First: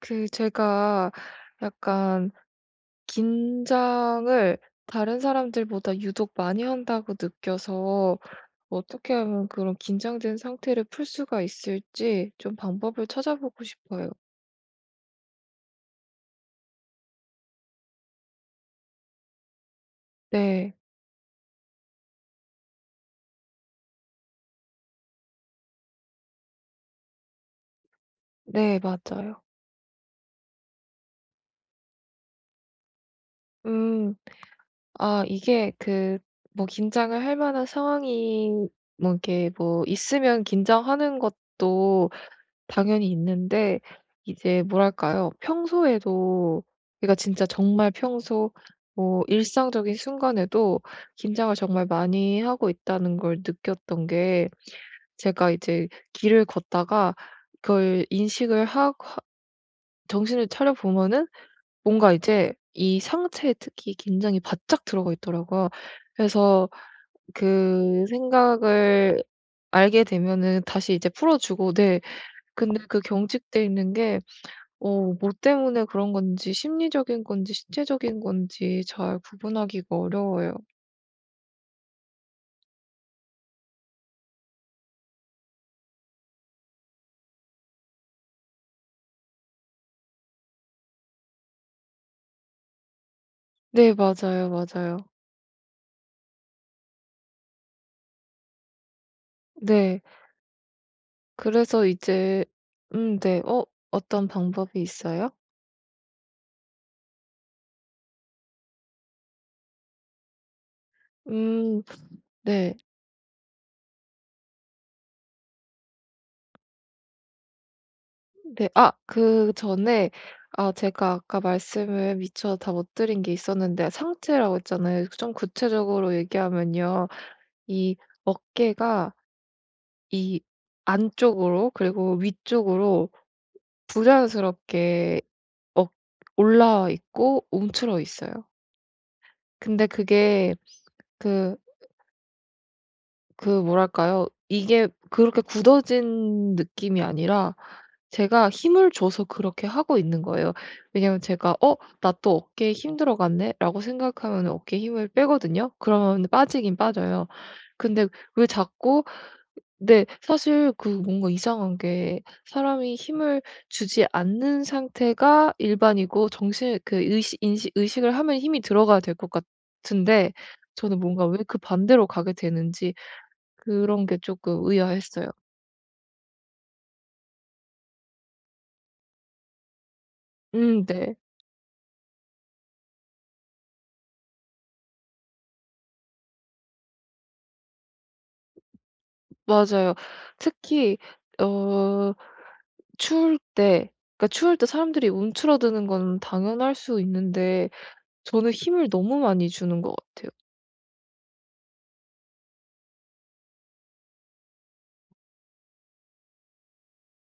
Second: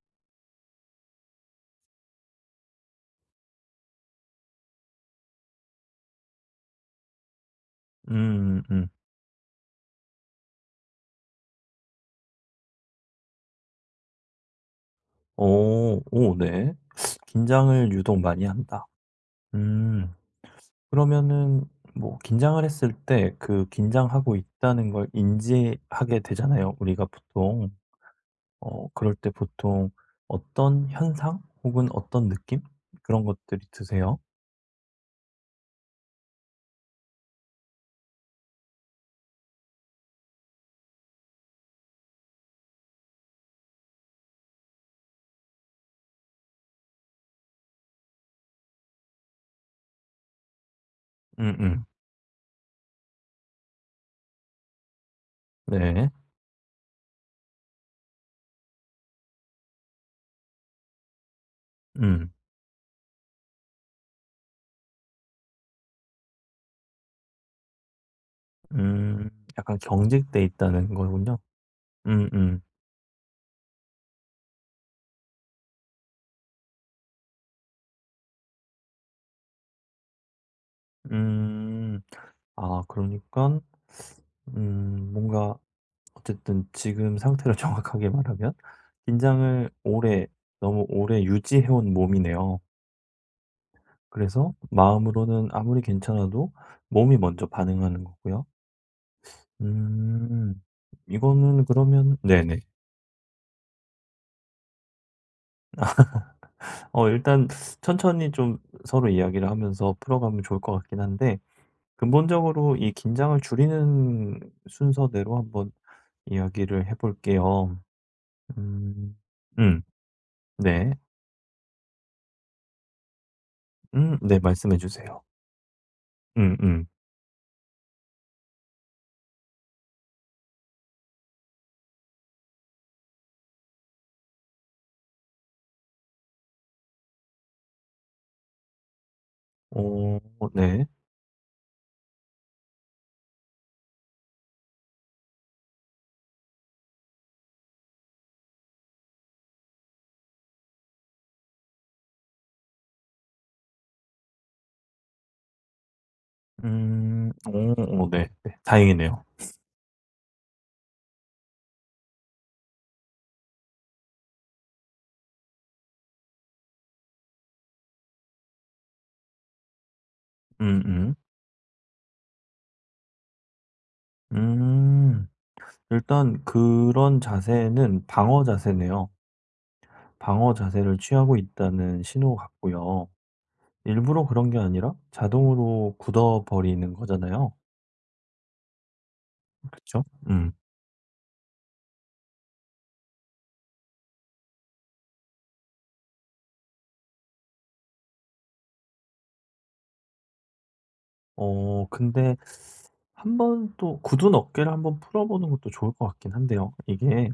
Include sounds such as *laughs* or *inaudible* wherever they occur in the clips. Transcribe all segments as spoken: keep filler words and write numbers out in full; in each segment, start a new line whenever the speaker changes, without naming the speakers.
그 제가 약간 긴장을 다른 사람들보다 유독 많이 한다고 느껴서
음 음.
어떻게 하면 그런 긴장된 상태를 풀 수가 있을지 좀 방법을 찾아보고 싶어요.
오 오 네. 긴장을 유독 많이 한다. 음.
네.
그러면은 뭐 긴장을 했을 때 그 긴장하고 있다는 걸 인지하게 되잖아요. 우리가 보통
네,
어 그럴 때
맞아요.
보통 어떤 현상 혹은 어떤 느낌 그런 것들이
음.
드세요?
아 이게 그 뭐 긴장을 할 만한 상황이 뭐 이게 뭐 있으면 긴장하는 것도 당연히 있는데 이제 뭐랄까요? 평소에도 그러니까 진짜 정말 평소 뭐 일상적인 순간에도 긴장을
음음.
정말 많이 하고 있다는 걸 느꼈던 게 제가 이제
네.
길을 걷다가 그걸 인식을 하 하 정신을 차려 보면은 뭔가
음.
이제 이 상체에 특히 긴장이 바짝 들어가 있더라고요. 그래서 그 생각을
음. 약간
알게
경직돼
되면은 다시
있다는
이제
거군요.
풀어주고 네
음음. 음.
근데 그 경직돼 있는 게 어 뭐 때문에 그런 건지 심리적인 건지 신체적인 건지 잘 구분하기가 어려워요.
음, 아 그러니깐 음 뭔가 어쨌든 지금 상태를 *laughs* 정확하게 말하면 긴장을 오래 너무 오래 유지해 온 몸이네요.
네 맞아요,
그래서
맞아요.
마음으로는 아무리 괜찮아도 몸이 먼저 반응하는 거고요.
네.
음. 이거는
그래서
그러면
이제
네네.
음 네. 어 어떤 방법이 있어요?
어 일단 천천히 좀 서로 이야기를 하면서 풀어가면 좋을 것 같긴 한데
음 네.
근본적으로 이 긴장을 줄이는 순서대로 한번 이야기를 해 볼게요.
네. 아
음. 음.
그전에 아
네.
제가 아까 말씀을 미처 다 못 드린 게 있었는데
음 네
상체라고
말씀해
했잖아요.
주세요.
좀 구체적으로
음음.
얘기하면요. 이 어깨가 이 안쪽으로 그리고 위쪽으로 부자연스럽게 올라와 있고 움츠러 있어요. 근데
어
그게
네.
그 그 뭐랄까요? 이게 그렇게 굳어진 느낌이 아니라 제가 힘을 줘서 그렇게 하고 있는 거예요. 왜냐면 제가 '어 나 또 어깨에 힘 들어갔네.'라고 생각하면 어깨에 힘을 빼거든요. 그러면 빠지긴 빠져요.
음. 어
근데
어 네.
왜
네.
자꾸
다행이네요.
근데 사실 그 뭔가 이상한 게 사람이 힘을 주지 않는 상태가 일반이고 정신 그 의식 인식 의식을 하면 힘이 들어가야 될 것 같은데 저는
음음.
뭔가 왜 그 반대로 가게 되는지 그런 게
음.
조금 의아했어요.
음. 일단 그런 자세는 방어 자세네요. 방어
음
자세를
네.
취하고 있다는 신호 같고요. 일부러 그런 게 아니라 자동으로 굳어버리는 거잖아요.
맞아요.
그쵸? 음.
특히 어 추울 때 그러니까 추울 때 사람들이 움츠러드는 건 당연할 수 있는데 저는 힘을 너무 많이 주는 것 같아요.
어 근데 한 번 또 굳은 어깨를 한 번 풀어보는 것도 좋을 것 같긴 한데요. 이게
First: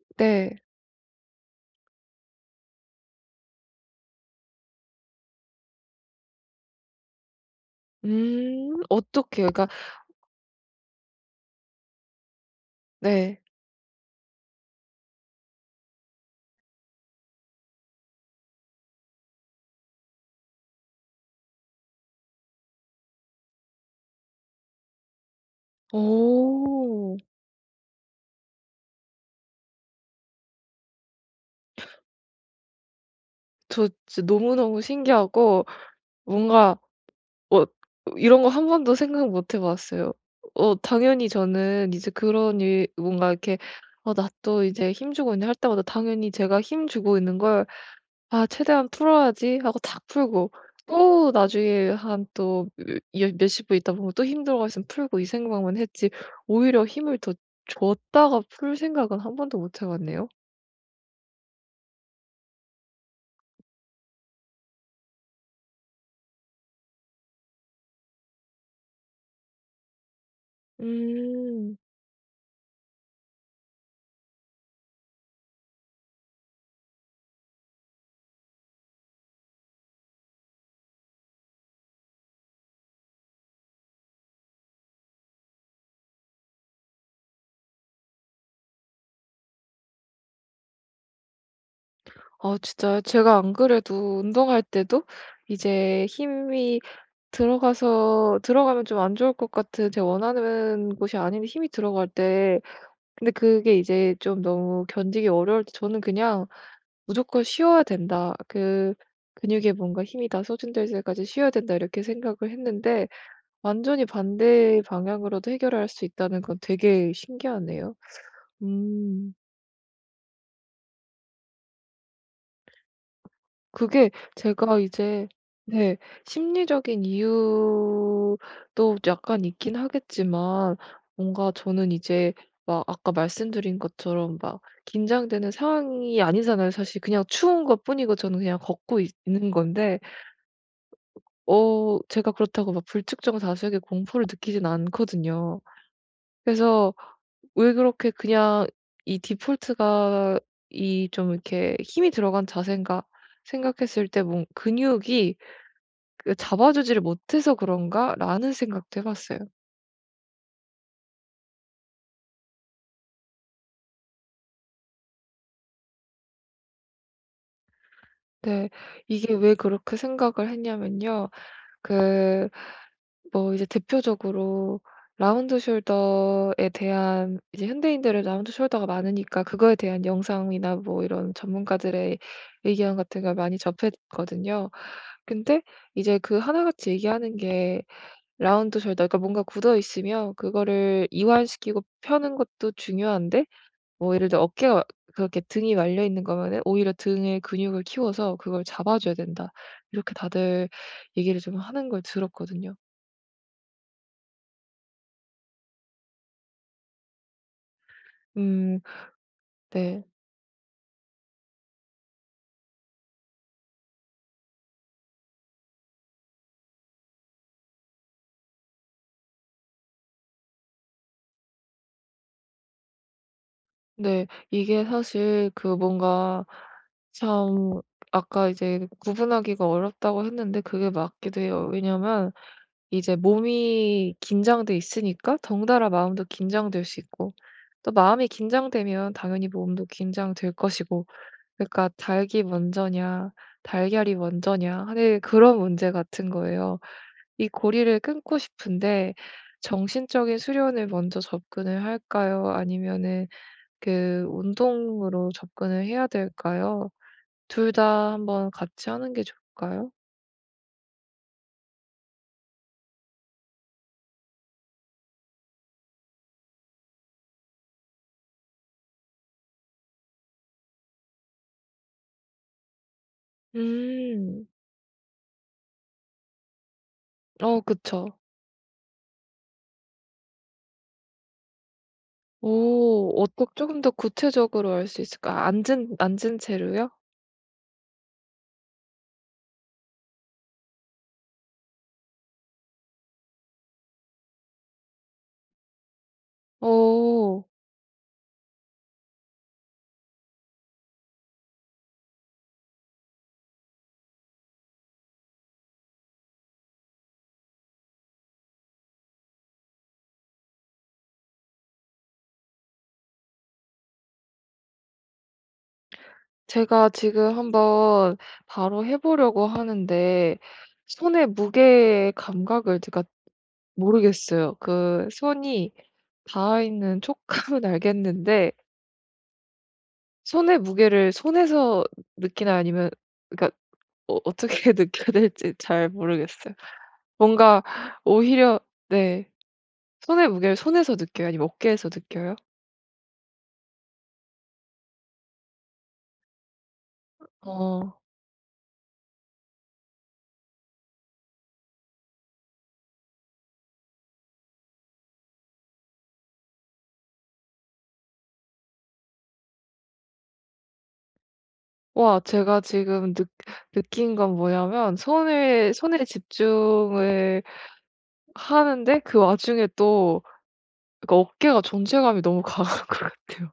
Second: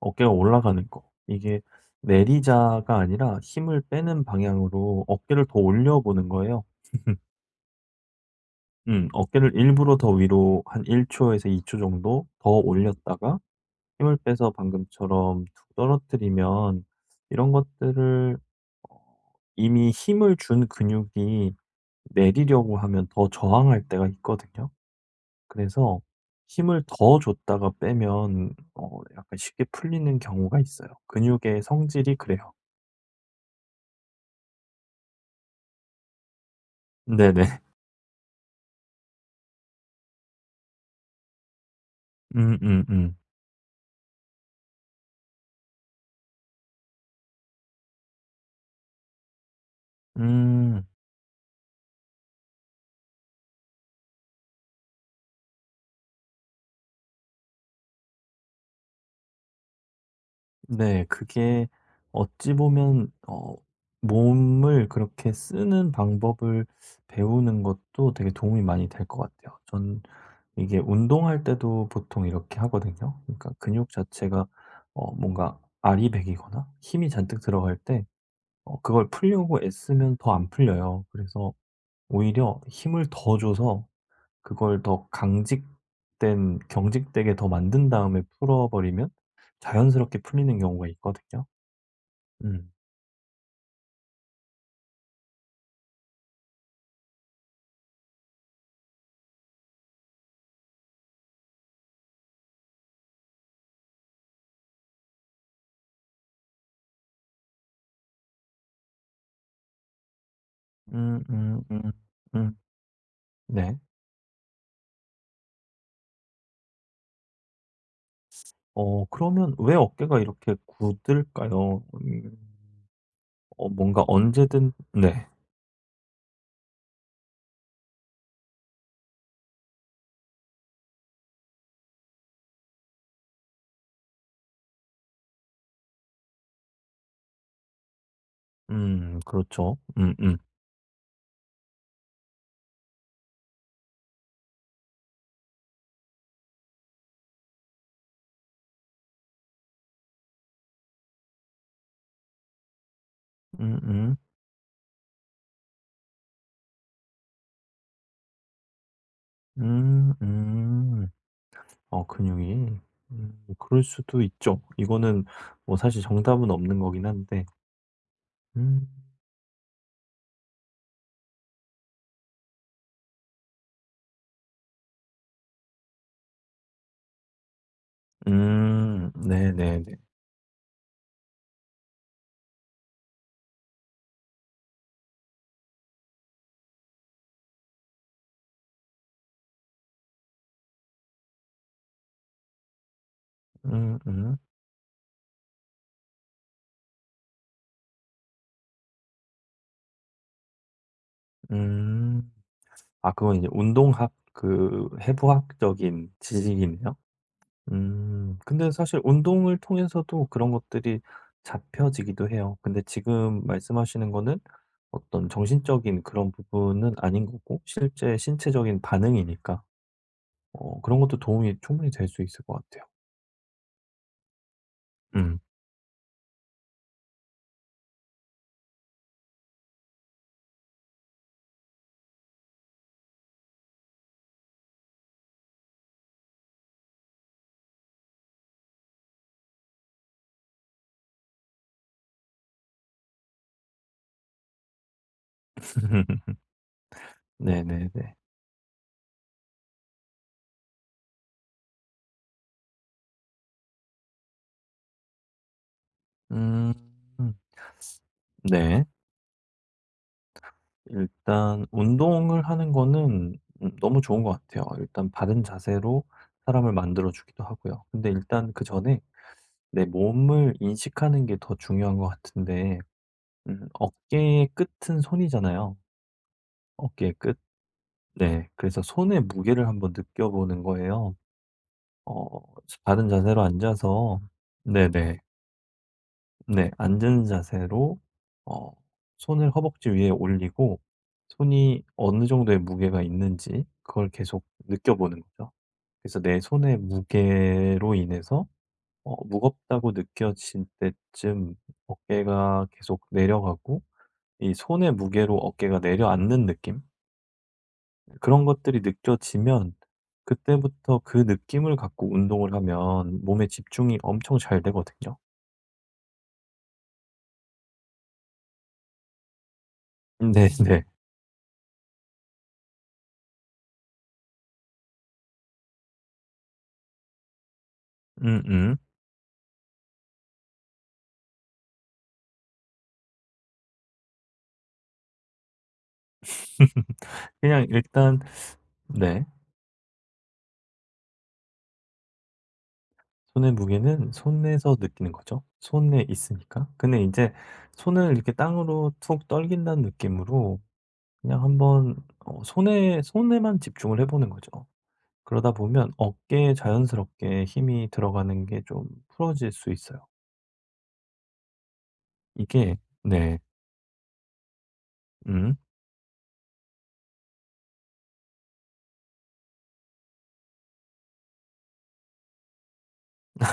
어깨가
네.
올라가는 거. 이게 내리자가 아니라 힘을 빼는 방향으로 어깨를 더 올려보는 거예요. *laughs*
음
음,
어떻게
어깨를
그러니까
일부러 더 위로 한 일 초에서 이 초 정도 더 올렸다가
네.
힘을 빼서 방금처럼 툭 떨어뜨리면 이런 것들을 어 이미 힘을 준 근육이 내리려고 하면 더 저항할 때가 있거든요. 그래서 힘을
오.
더 줬다가 빼면 어 약간 쉽게 풀리는 경우가 있어요. 근육의 성질이 그래요.
저 진짜 너무너무 신기하고 뭔가
네네. *laughs*
어 이런 거 한 번도 생각 못해 봤어요. 어 당연히 저는 이제
음음음.
그런
음.
일
음.
뭔가 이렇게 '어 나 또 이제 힘 주고 있네.' 할 때마다 당연히 제가 힘 주고 있는 걸 '아 최대한 풀어야지.' 하고 다 풀고
음,
또 나중에 한 또 몇십 분 있다 보면 또 힘들어가 있으면 풀고 이 생각만 했지 오히려 힘을 더 줬다가 풀 생각은 한 번도 못해 봤네요.
네. 그게 어찌 보면 어 몸을 그렇게 쓰는 방법을 배우는 것도 되게 도움이 많이 될 것 같아요. 전 이게 운동할
음.
때도 보통 이렇게 하거든요. 그러니까 근육 자체가 어 뭔가 아리백이거나 힘이 잔뜩 들어갈 때 어 그걸 풀려고 애쓰면 더 안 풀려요. 그래서 오히려 힘을 더 줘서 그걸 더 강직된 경직되게 더 만든 다음에 풀어 버리면 자연스럽게 풀리는 경우가 있거든요.
아
음.
진짜요? 제가 안 그래도 운동할 때도 이제 힘이 들어가서 들어가면 좀 안 좋을 것 같은 제가 원하는 곳이 아닌데 힘이 들어갈 때 근데 그게 이제 좀 너무 견디기 어려울 때 저는 그냥 '무조건 쉬어야 된다. 그 근육에 뭔가 힘이 다 소진될
음
때까지 쉬어야
음
된다.'
음
이렇게 생각을
음.
했는데
네.
완전히 반대 방향으로도 해결할 수 있다는 건 되게 신기하네요.
어
음.
그러면 왜 어깨가 이렇게 굳을까요? 음. 어 뭔가
그게
언제든
제가
네.
이제 네. 심리적인 이유도 약간 있긴 하겠지만 뭔가 저는 이제 막 아까 말씀드린 것처럼 막 긴장되는 상황이 아니잖아요. 사실 그냥 추운 것뿐이고 저는 그냥 걷고 있
음
있는
그렇죠.
건데
음음.
어 제가 그렇다고 막 불특정 다수에게 공포를 느끼진 않거든요. 그래서 왜 그렇게 그냥 이 디폴트가 이 좀 이렇게 힘이 들어간 자세인가 생각했을
음음.
때 뭔 근육이 그 '잡아주지를 못해서 그런가?'라는 생각도 해 봤어요.
음 음. 음, 음. 어 근육이. 음 그럴 수도 있죠. 이거는 뭐 사실 정답은 없는 거긴 한데.
네,
음.
이게 왜 그렇게 생각을 했냐면요. 그 뭐 이제 대표적으로 라운드 숄더에 대한 이제 현대인들은 라운드 숄더가
음
많으니까 그거에
네네네.
대한 영상이나 뭐 이런 전문가들의 의견 같은 걸 많이 접했거든요. 근데 이제 그 하나같이 얘기하는 게 라운드 숄더 그러니까 뭔가 굳어 있으면 그거를 이완시키고 펴는 것도 중요한데 뭐 예를
음음.
들어 어깨가 그렇게 등이 말려 있는 거면은 오히려 등의 근육을 키워서 그걸 잡아줘야 된다. 이렇게 다들 얘기를 좀 하는 걸
음.
들었거든요.
아 그건 이제 운동학 그 해부학적인 지식이네요. 음. 근데
음
사실 운동을
네.
통해서도 그런 것들이 잡혀지기도 해요. 근데 지금 말씀하시는 거는 어떤 정신적인 그런 부분은 아닌 거고 실제 신체적인 반응이니까 어 그런 것도 도움이 충분히 될 수 있을 것 같아요.
네. 이게
음.
사실 그 뭔가 참 아까 이제 구분하기가 어렵다고 했는데 그게 맞기도 해요. 왜냐면 이제 몸이 긴장돼 있으니까 덩달아 마음도 긴장될 수 있고 또 마음이 긴장되면 당연히 몸도 긴장될 것이고 그러니까 닭이 먼저냐 달걀이 먼저냐 하는 그런 문제 같은
*laughs*
거예요. 이 고리를
네네네.
끊고 싶은데 정신적인 수련을 먼저 접근을 할까요? 아니면은 그 운동으로 접근을 해야
음.
될까요? 둘 다 한번
네.
같이 하는 게 좋을까요?
일단 운동을 하는 거는 음 너무 좋은 것 같아요. 일단 바른 자세로 사람을 만들어 주기도 하고요. 근데 일단 그전에 내 몸을 인식하는 게 더 중요한 것 같은데 음
음.
어깨의 끝은 손이잖아요. 어깨의 끝.
어 그쵸.
네. 그래서 손의 무게를 한번 느껴보는 거예요. 어 바른
오.
자세로
어떻 조금 더
앉아서
구체적으로 알 수
네네.
있을까? 앉은 앉은
네.
채로요?
앉은 자세로 어 손을 허벅지 위에 올리고 손이 어느 정도의 무게가 있는지 그걸 계속 느껴보는 거죠. 그래서 내 손의
오...
무게로 인해서 어 무겁다고 느껴질 때쯤 어깨가 계속 내려가고 이 손의 무게로 어깨가 내려앉는 느낌? 그런 것들이 느껴지면 그때부터 그 느낌을 갖고 운동을 하면 몸에 집중이 엄청 잘 되거든요.
제가 지금 한번 바로 해 보려고 하는데
네네.
손의 무게 감각을 제가 모르겠어요. 그 손이 닿아 있는 촉감은 *laughs* 알겠는데
음음.
손의 무게를 손에서 느끼나 아니면 그러니까 어 어떻게 *laughs* 느껴야 될지 잘 모르겠어요. 뭔가
그냥 일단
오히려
네.
네. 손의 무게를 손에서 느껴요? 아니면 어깨에서 느껴요?
손의 무게는 손에서 느끼는 거죠. 손에 있으니까. 근데 이제
어.
손을 이렇게 땅으로 툭 떨긴다는 느낌으로 그냥 한번 어 손에 손에만 집중을 해 보는 거죠. 그러다 보면 어깨에 자연스럽게 힘이 들어가는 게 좀 풀어질 수 있어요.
와 제가
이게
지금 느
네.
느낀 건 뭐냐면
음.
손을 손에 집중을 하는데 그 와중에 또 그러니까 어깨가 존재감이 너무 *laughs* 강한 것 같아요.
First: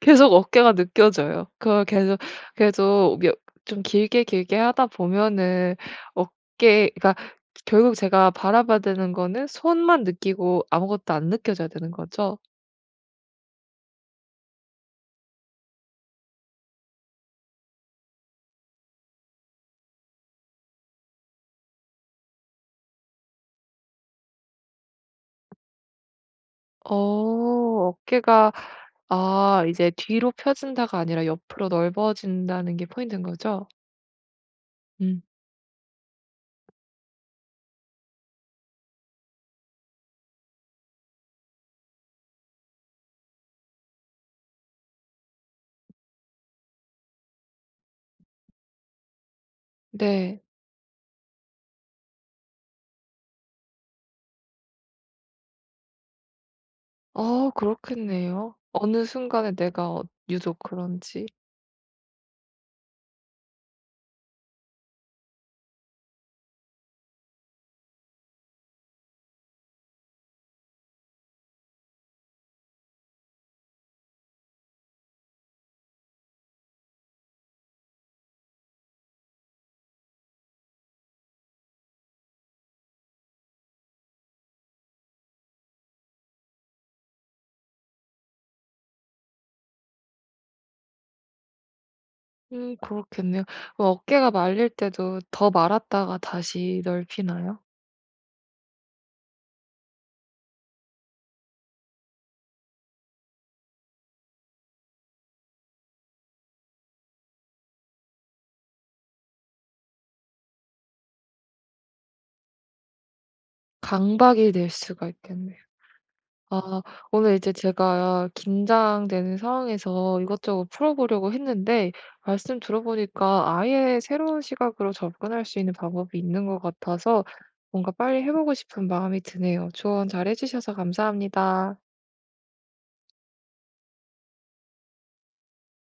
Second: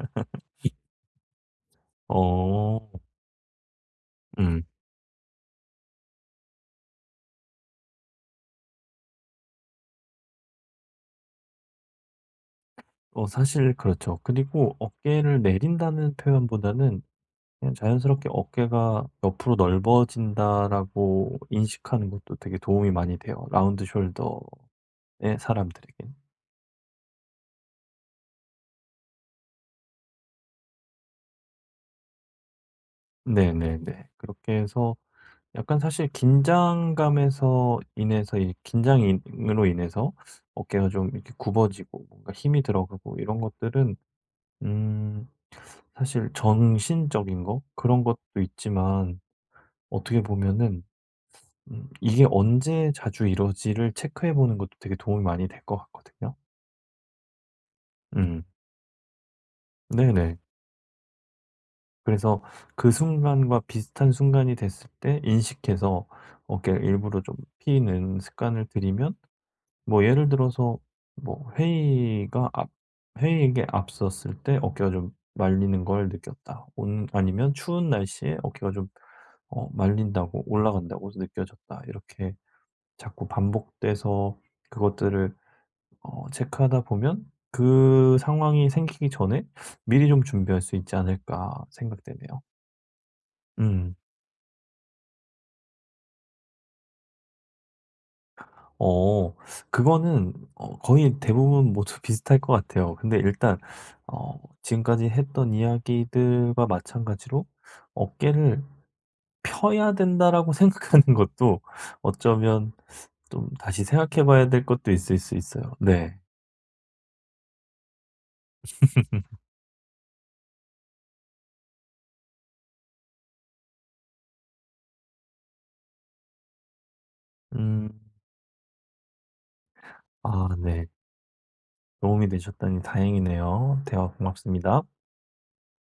계속 어깨가 느껴져요. 그걸 계속
어.
계속 몇 좀 길게 길게
음.
하다 보면은 어깨 그러니까 결국 제가 바라봐야 되는 거는 손만 느끼고 아무것도 안 느껴져야 되는 거죠?
어 사실 그렇죠. 그리고 어깨를 내린다는 표현보다는 그냥 자연스럽게 '어깨가 옆으로 넓어진다.'라고 인식하는 것도 되게 도움이 많이 돼요, 라운드 숄더의 사람들에게.
어 어깨가 아 이제 뒤로 펴진다가 아니라 옆으로 넓어진다는 게 포인트인 거죠?
네네네. 그렇게 해서
음.
약간 사실 긴장감에서 인해서 이 긴장으로 인해서 어깨가 좀 이렇게 굽어지고 뭔가 힘이 들어가고 이런 것들은 음 사실 정신적인 거 그런 것도 있지만 어떻게
네.
보면은 음 이게 언제 자주 이러지를 체크해 보는 것도 되게 도움이 많이 될 것 같거든요.
어
음.
그렇겠네요. 어느 순간에 내가 어
네네.
유독 그런지.
그래서 그 순간과 비슷한 순간이 됐을 때 인식해서 어깨를 일부러 좀 피는 습관을 들이면 뭐 예를 들어서 뭐 회의가 앞 회의에 앞섰을 때 어깨가 좀 말리는 걸 느꼈다. 온 아니면 추운 날씨에 어깨가 좀 어 말린다고 올라간다고 느껴졌다. 이렇게 자꾸 반복돼서 그것들을 어 체크하다 보면 그 상황이 생기기 전에 미리 좀 준비할 수 있지 않을까 생각되네요.
음 그렇겠네요. 그
음.
어깨가 말릴 때도 더 말았다가 다시 넓히나요?
어 그거는 어 거의 대부분 모두 *laughs* 비슷할 것 같아요. 근데 일단 어 지금까지 했던 이야기들과 마찬가지로 '어깨를 펴야 된다.'라고 *laughs* 생각하는 것도 어쩌면 좀 다시 생각해 봐야
강박이
될
될
것도
수가
있을 수
있겠네요.
있어요. 네.
아 오늘 이제 제가 긴장되는 상황에서 이것저것 풀어보려고 했는데 말씀 들어보니까 아예 새로운 시각으로 접근할 수 있는 방법이 있는 것 같아서
음.
뭔가 빨리 해 보고 싶은 마음이 드네요. 조언 잘해
아
주셔서
네.
감사합니다.
도움이 되셨다니 다행이네요. 대화 고맙습니다.